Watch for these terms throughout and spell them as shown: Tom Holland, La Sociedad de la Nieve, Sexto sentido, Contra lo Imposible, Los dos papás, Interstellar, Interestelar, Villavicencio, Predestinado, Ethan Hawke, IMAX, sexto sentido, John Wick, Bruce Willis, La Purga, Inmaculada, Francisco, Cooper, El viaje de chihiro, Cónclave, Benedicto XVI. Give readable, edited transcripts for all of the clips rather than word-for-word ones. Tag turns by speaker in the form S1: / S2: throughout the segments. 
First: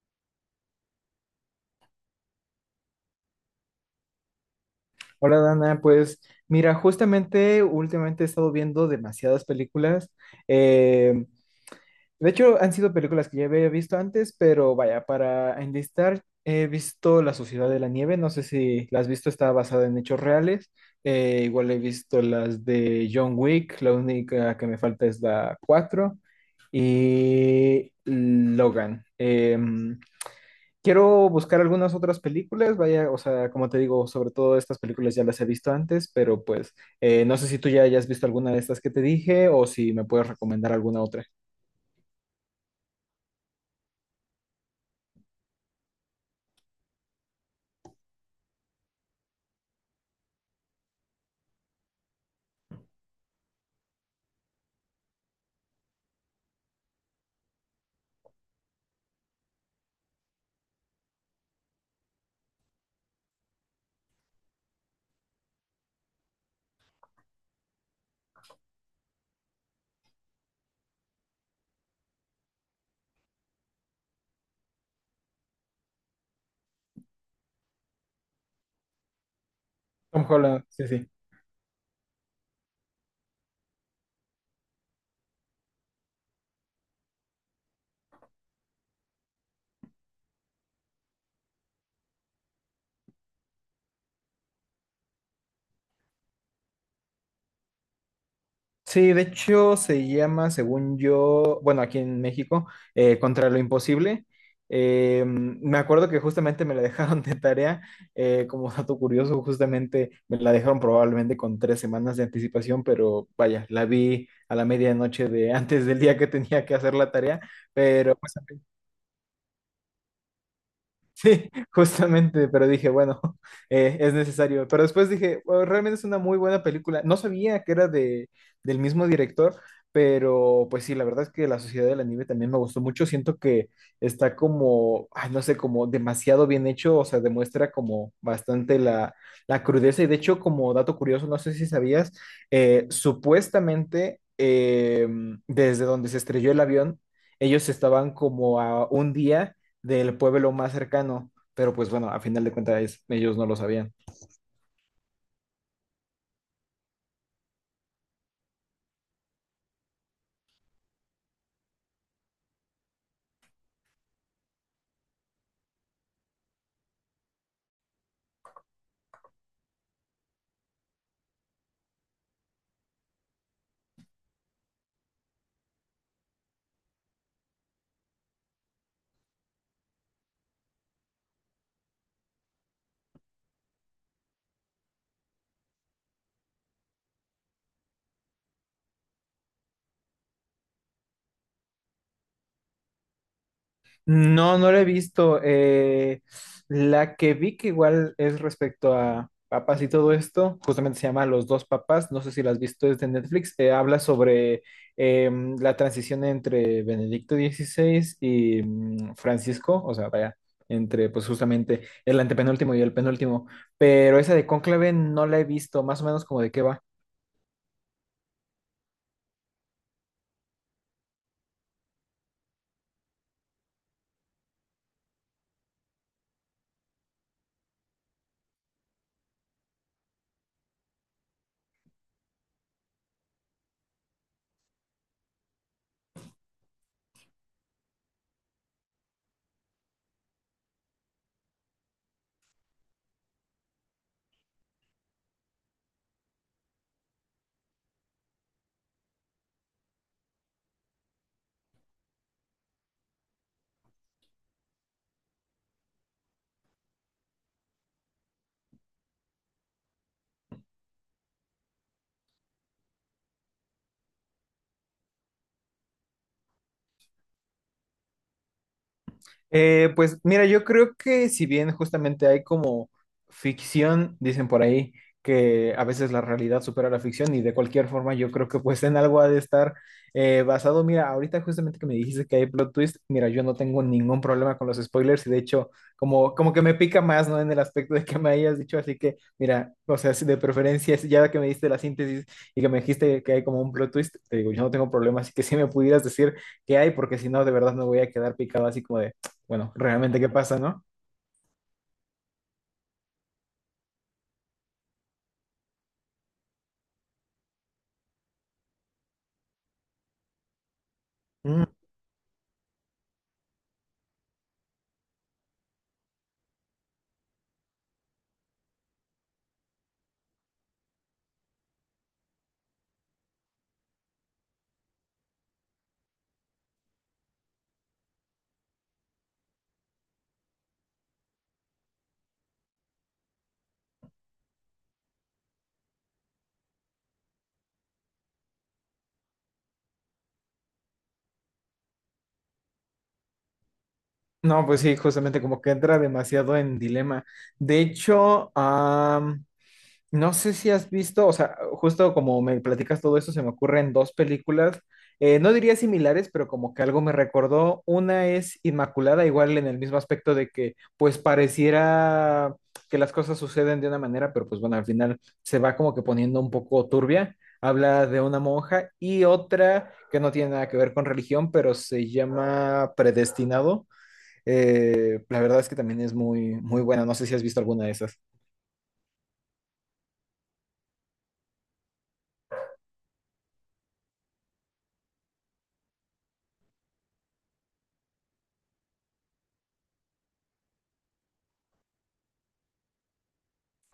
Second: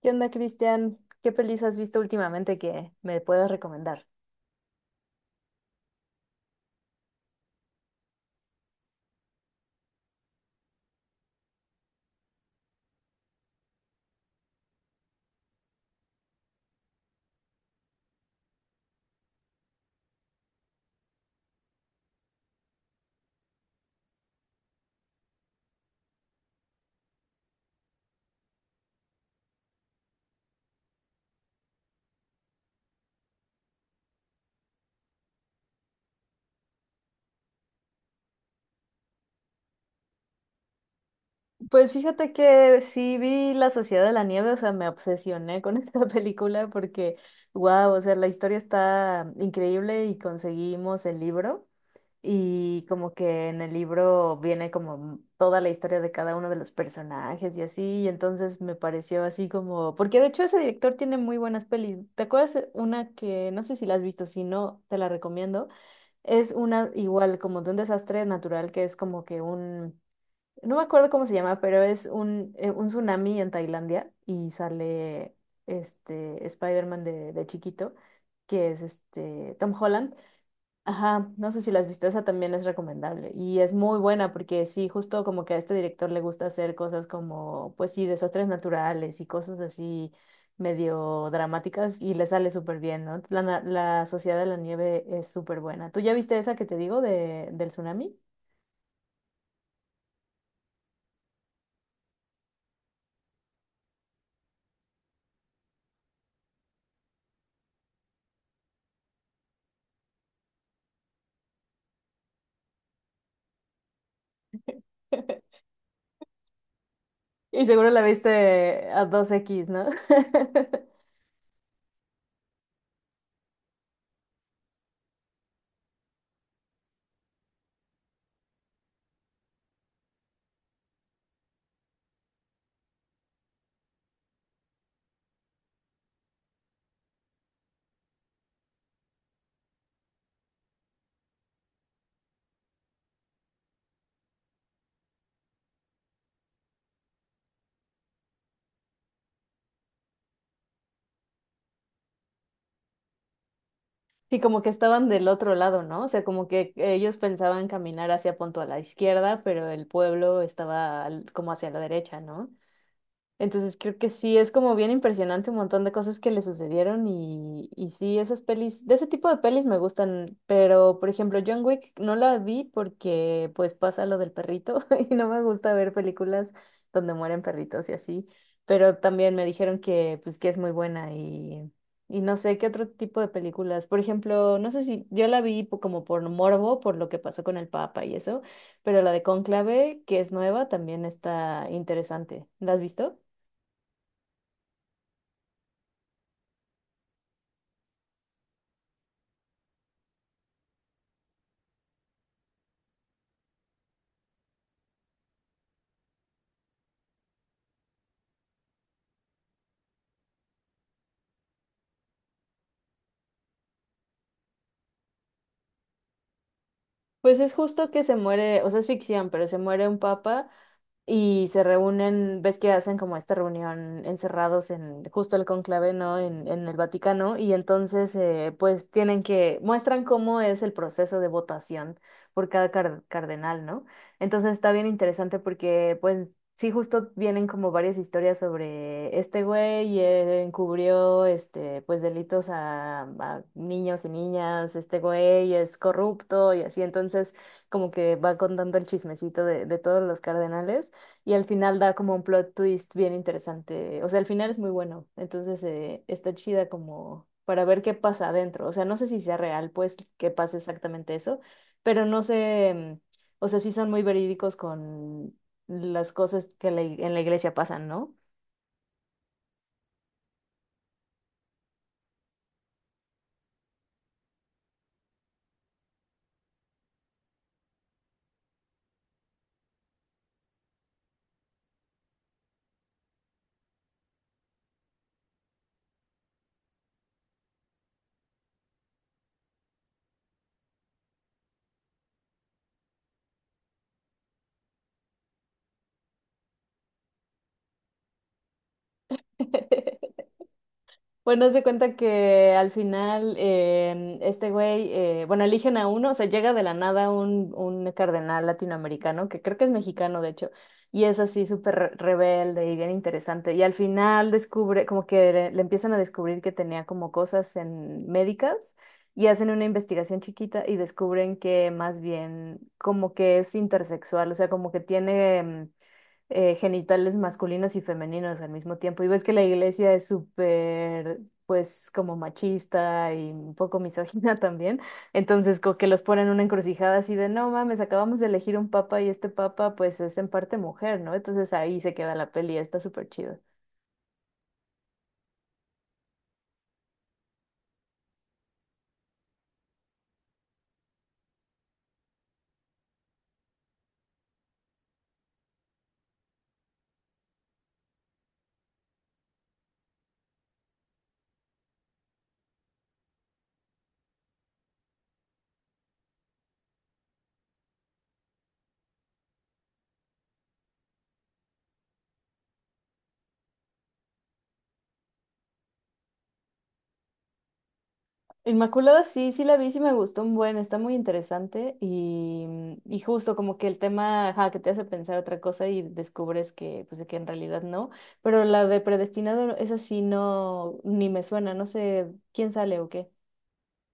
S1: ¿Qué onda, Cristian? ¿Qué pelis has visto últimamente que me puedas recomendar?
S2: Hola Dana, pues mira, justamente últimamente he estado viendo demasiadas películas. Eh, de hecho, han sido películas que ya había visto antes, pero vaya, para enlistar, he visto La Sociedad de la Nieve, no sé si la has visto, está basada en hechos reales. Igual he visto las de John Wick, la única que me falta es la 4 y Logan. Quiero buscar algunas otras películas, vaya, o sea, como te digo, sobre todo estas películas ya las he visto antes, pero pues no sé si tú ya hayas visto alguna de estas que te dije o si me puedes recomendar alguna otra.
S1: Pues fíjate que sí vi La Sociedad de la Nieve, o sea, me obsesioné con esta película porque, wow, o sea, la historia está increíble y conseguimos el libro y como que en el libro viene como toda la historia de cada uno de los personajes y así, y entonces me pareció así como, porque de hecho ese director tiene muy buenas pelis. ¿Te acuerdas una que, no sé si la has visto, si no, te la recomiendo? Es una, igual, como de un desastre natural que es como que un, no me acuerdo cómo se llama, pero es un tsunami en Tailandia y sale este Spider-Man de chiquito, que es este Tom Holland.
S2: Tom Holland, sí, sí.
S1: Ajá, no sé si la has visto, esa también es recomendable y es muy buena porque sí, justo como que a este director le gusta hacer cosas como, pues sí, desastres naturales y cosas así medio dramáticas y le sale súper bien, ¿no? La, la Sociedad de la Nieve es súper buena. ¿Tú ya viste esa que te digo de, del tsunami?
S2: Sí, de hecho se llama, según yo, bueno, aquí en México, Contra lo Imposible. Me acuerdo que justamente me la dejaron de tarea, como dato curioso, justamente me la dejaron probablemente con 3 semanas de anticipación, pero vaya, la vi a la medianoche de antes del día que tenía que hacer la tarea,
S1: Y seguro la
S2: pero pues,
S1: viste a 2X, ¿no?
S2: sí, justamente, pero dije, bueno, es necesario. Pero después dije, "Bueno, realmente es una muy buena película. No sabía que era del mismo director, pero pues sí, la verdad es que La Sociedad de la Nieve también me gustó mucho. Siento que está como, ay, no sé, como demasiado bien hecho, o sea, demuestra como bastante la crudeza. Y de hecho, como dato curioso, no sé si sabías, supuestamente desde donde se estrelló el avión, ellos estaban como a un día del pueblo más cercano, pero pues bueno, a final de cuentas ellos no lo sabían.
S1: Sí, como que estaban del otro lado, ¿no? O sea, como que ellos pensaban caminar hacia punto a la izquierda, pero el pueblo estaba como hacia la derecha, ¿no? Entonces creo que sí, es como bien impresionante un montón de cosas que le sucedieron y sí, esas pelis, de ese tipo de pelis me gustan, pero por ejemplo John Wick no la vi porque pues pasa lo del perrito y no me gusta ver películas donde mueren perritos y así, pero también me dijeron que pues que es muy buena y no sé qué otro tipo de películas, por ejemplo, no sé si yo la vi como por morbo, por lo que pasó con el Papa y eso, pero la de Cónclave, que es nueva, también está interesante. ¿La has visto?
S2: No, no la he visto. La que vi que igual es respecto a papas y todo esto, justamente se llama Los dos papás, no sé si la has visto, es de Netflix, habla sobre la transición entre Benedicto XVI y Francisco, o sea, vaya, entre pues justamente el antepenúltimo y el penúltimo, pero esa de Cónclave no la he visto, más o menos como de qué va.
S1: Pues es justo que se muere, o sea, es ficción, pero se muere un papa y se reúnen, ves que hacen como esta reunión encerrados en justo el conclave, ¿no? En el Vaticano, y entonces pues tienen que, muestran cómo es el proceso de votación por cada cardenal, ¿no? Entonces está bien interesante porque pues sí justo vienen como varias historias sobre este güey, encubrió este pues delitos a niños y niñas, este güey es corrupto y así, entonces como que va contando el chismecito de todos los cardenales. Y al final da como un plot twist bien interesante. O sea, al final es muy bueno. Entonces está chida como para ver qué pasa adentro. O sea, no sé si sea real, pues, que pase exactamente eso. Pero no sé, mm, o sea, sí son muy verídicos con las cosas que la en la iglesia pasan, ¿no?
S2: Pues mira, yo creo que si bien justamente hay como ficción, dicen por ahí, que a veces la realidad supera la ficción y de cualquier forma yo creo que pues en algo ha de estar basado. Mira, ahorita justamente que me dijiste que hay plot twist, mira, yo no tengo ningún problema con los spoilers y de hecho como que me pica más, ¿no? En el aspecto de que me hayas dicho, así que mira, o sea, si de preferencia, si ya que me diste la síntesis y que me dijiste que hay como un plot twist, te digo, yo no tengo problema, así que si me pudieras decir qué hay, porque si no, de verdad me voy a quedar picado así como de... Bueno, realmente qué pasa, ¿no?
S1: Bueno, haz de cuenta que al final este güey, bueno, eligen a uno, o sea, llega de la nada un, un cardenal latinoamericano, que creo que es mexicano, de hecho, y es así
S2: Mm.
S1: súper rebelde y bien interesante. Y al final descubre, como que le empiezan a descubrir que tenía como cosas en médicas y hacen una investigación chiquita y descubren que más bien como que es intersexual, o sea, como que tiene... genitales masculinos y femeninos al mismo tiempo. Y ves que la iglesia es súper, pues, como machista y un poco misógina también. Entonces, como que los ponen en una encrucijada así de, no mames, acabamos de elegir un papa y este papa, pues, es en parte mujer, ¿no? Entonces ahí se queda la peli, está súper chido.
S2: No, pues sí, justamente como que entra demasiado en dilema. De hecho, no sé si has visto, o sea, justo como me platicas todo eso, se me ocurren dos películas, no diría similares, pero como que algo me recordó. Una es Inmaculada, igual en el mismo aspecto de que pues pareciera que las cosas suceden de una manera, pero pues bueno, al final se va como que poniendo un poco turbia. Habla de una monja y otra que no tiene nada que ver con religión, pero se llama Predestinado. La verdad es que también es muy, muy buena. No sé si has visto alguna de esas.
S1: Inmaculada, sí, sí la vi, sí me gustó un buen, está muy interesante y, mm, y justo como que el tema, ajá, que te hace pensar otra cosa y descubres que, pues, que en realidad no, pero la de predestinado, eso sí no, ni me suena, no sé quién sale o qué.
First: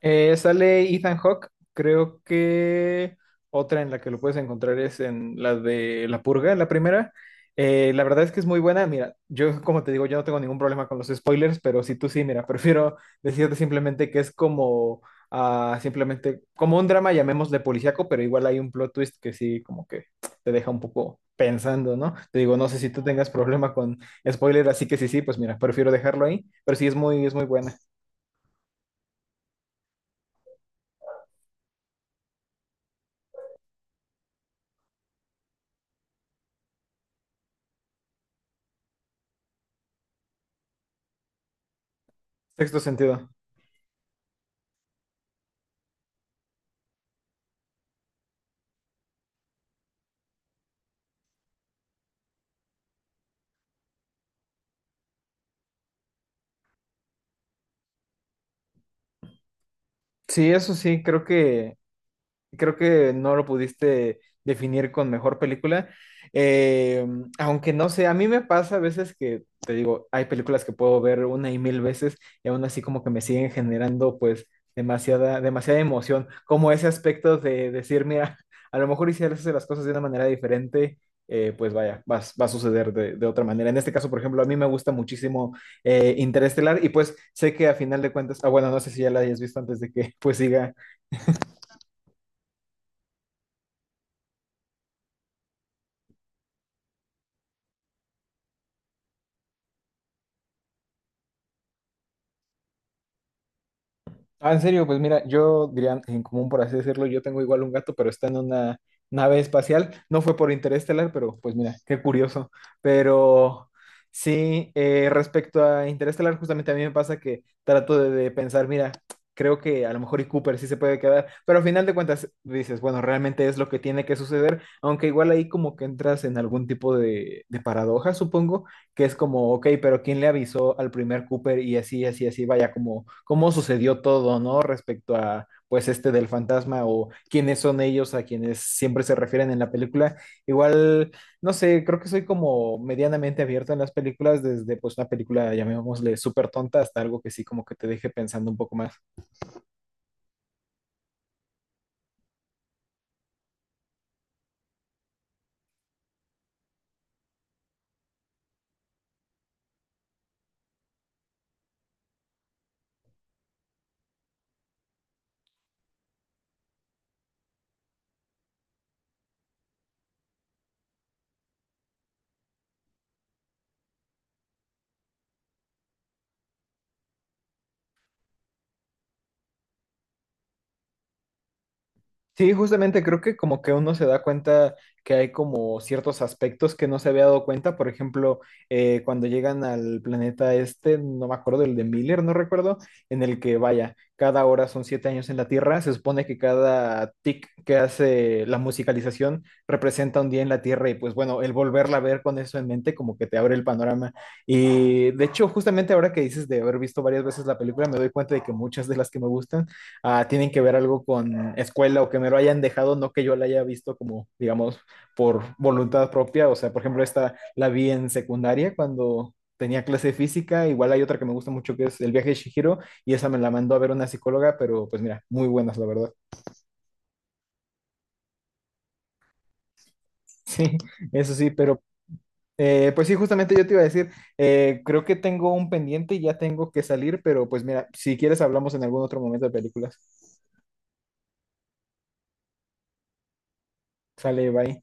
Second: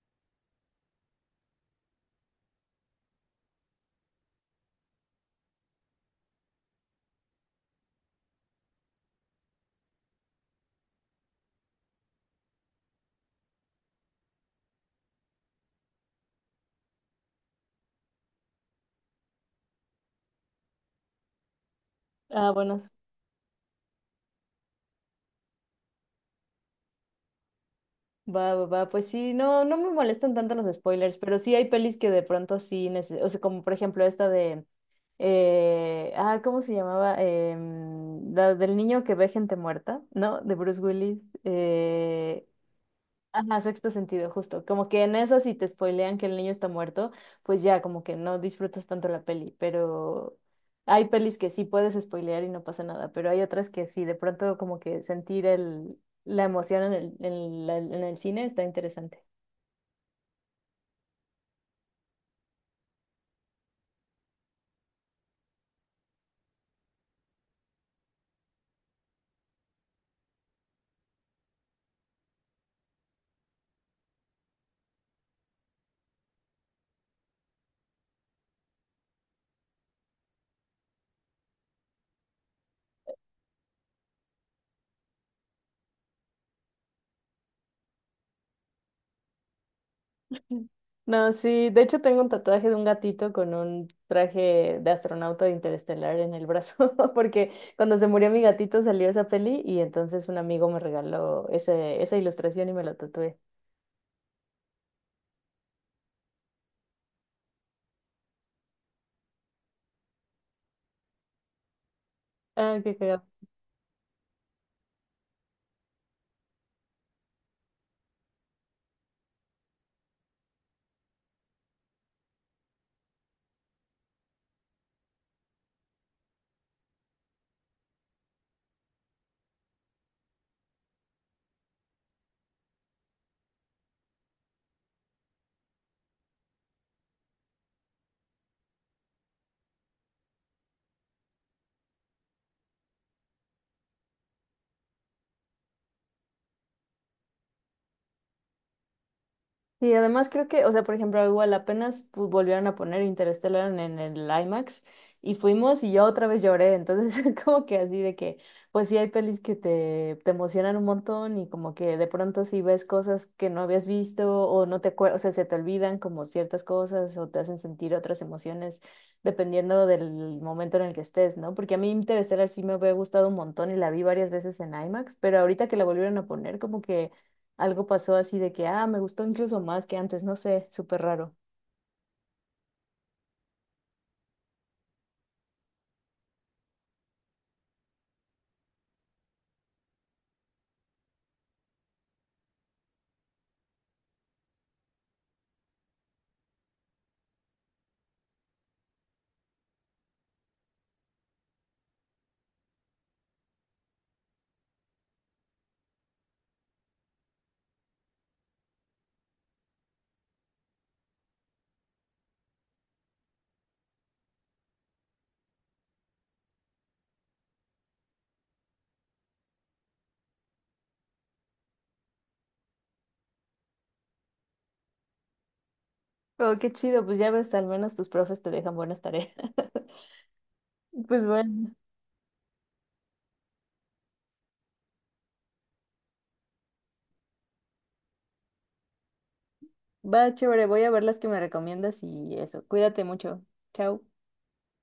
S2: Sale Ethan Hawke, creo que otra en la que lo puedes encontrar es en la de La Purga, la primera. La verdad es que es muy buena. Mira, yo como te digo, yo no tengo ningún problema con los spoilers, pero si tú sí, mira, prefiero decirte simplemente que es como simplemente como un drama, llamémosle policíaco, pero igual hay un plot twist que sí como que te deja un poco pensando, ¿no? Te
S1: Ah,
S2: digo, no sé
S1: bueno,
S2: si tú tengas problema con spoiler, así que sí, sí, pues mira, prefiero dejarlo ahí, pero sí es muy buena.
S1: va, va, va, pues sí, no, no me molestan tanto los spoilers, pero sí hay pelis que de pronto sí, o sea, como por ejemplo esta de, ¿cómo se llamaba? La del niño que ve gente muerta, ¿no? De Bruce Willis.
S2: Sexto sentido.
S1: Ajá, sexto sentido, justo. Como que en eso si te spoilean que el niño está muerto, pues ya como que no disfrutas tanto la peli, pero hay pelis que sí puedes spoilear y no pasa nada, pero hay otras que sí, de pronto como que sentir la emoción en el cine está interesante.
S2: Sí, eso sí, creo que no lo pudiste definir con mejor película. Eh, aunque no sé, a mí me pasa a veces que, te digo, hay películas que puedo ver una y mil veces y aún así como que me siguen generando pues demasiada, demasiada emoción, como ese aspecto de decir, mira, a lo mejor hicieras las cosas de una manera diferente. Pues vaya, va, va a suceder de otra manera. En este caso, por ejemplo, a mí me gusta muchísimo Interestelar y pues sé que a final de cuentas, ah, bueno, no sé si ya la hayas visto antes de que pues
S1: Mm.
S2: siga.
S1: No, sí, de hecho tengo un tatuaje de un gatito con un traje de astronauta de Interestelar en el brazo, porque cuando se murió mi gatito salió esa peli y entonces un amigo me regaló esa ilustración y me lo tatué.
S2: Ah, en serio, pues mira, yo diría en común, por así decirlo, yo tengo igual un gato, pero está en una nave espacial. No fue por Interestelar, pero pues mira, qué curioso.
S1: Ah, qué cagado.
S2: Pero sí, respecto a Interestelar, justamente a mí me pasa que trato de pensar, mira, creo que a lo mejor y Cooper sí se puede quedar, pero al final de cuentas dices, bueno, realmente es lo que tiene que suceder, aunque igual ahí como que entras en algún tipo de paradoja, supongo, que es como, ok, pero ¿quién le avisó al primer Cooper? Y así, así, así, vaya, como cómo sucedió todo, ¿no? Respecto a, pues, este del fantasma o quiénes son ellos a quienes siempre se refieren en la película. Igual, no sé, creo que soy como medianamente abierto en las películas, desde, pues, una película, llamémosle, súper tonta hasta algo que sí como que te deje pensando un poco más.
S1: Y además creo que, o sea, por ejemplo, igual apenas pues, volvieron a poner Interstellar en el IMAX y fuimos y yo otra vez lloré, entonces es como que así de que, pues sí hay pelis que te emocionan un montón y como que de pronto si ves cosas que no habías visto o no te acuerdas, o sea, se te olvidan como ciertas cosas o te hacen sentir otras emociones dependiendo del momento en el que estés, ¿no? Porque a mí Interstellar sí me había gustado un montón y la vi varias veces en IMAX, pero ahorita que la volvieron a poner como que... Algo pasó así de que, ah, me gustó incluso más que antes, no sé, súper raro.
S2: Sí, justamente creo que como que uno se da cuenta que hay como ciertos aspectos que no se había dado cuenta. Por ejemplo, cuando llegan al planeta este, no me acuerdo, el de Miller, no recuerdo, en el que vaya, cada hora son 7 años en la Tierra. Se supone que cada tic que hace la musicalización representa un día en la Tierra y pues bueno, el volverla a ver con eso en mente como que te abre el panorama. Y de hecho, justamente ahora que dices de haber visto varias veces la película, me doy cuenta de que muchas de las que me gustan ah, tienen que ver algo con escuela o que me lo hayan dejado, no que yo la haya visto como, digamos, por voluntad propia. O sea, por ejemplo, esta la vi en secundaria cuando tenía clase de física. Igual hay otra que me gusta mucho que es El viaje de Chihiro y esa me la mandó a ver una psicóloga, pero pues mira, muy buenas, la verdad.
S1: Pero qué chido, pues ya ves, al menos tus profes te dejan buenas tareas.
S2: Sí,
S1: Pues
S2: eso sí,
S1: bueno,
S2: pero... pues sí, justamente yo te iba a decir, creo que tengo un pendiente y ya tengo que salir, pero pues mira, si quieres hablamos en algún otro momento de películas.
S1: va chévere, voy a ver las que me recomiendas y eso. Cuídate mucho. Chao.
S2: Sale, bye.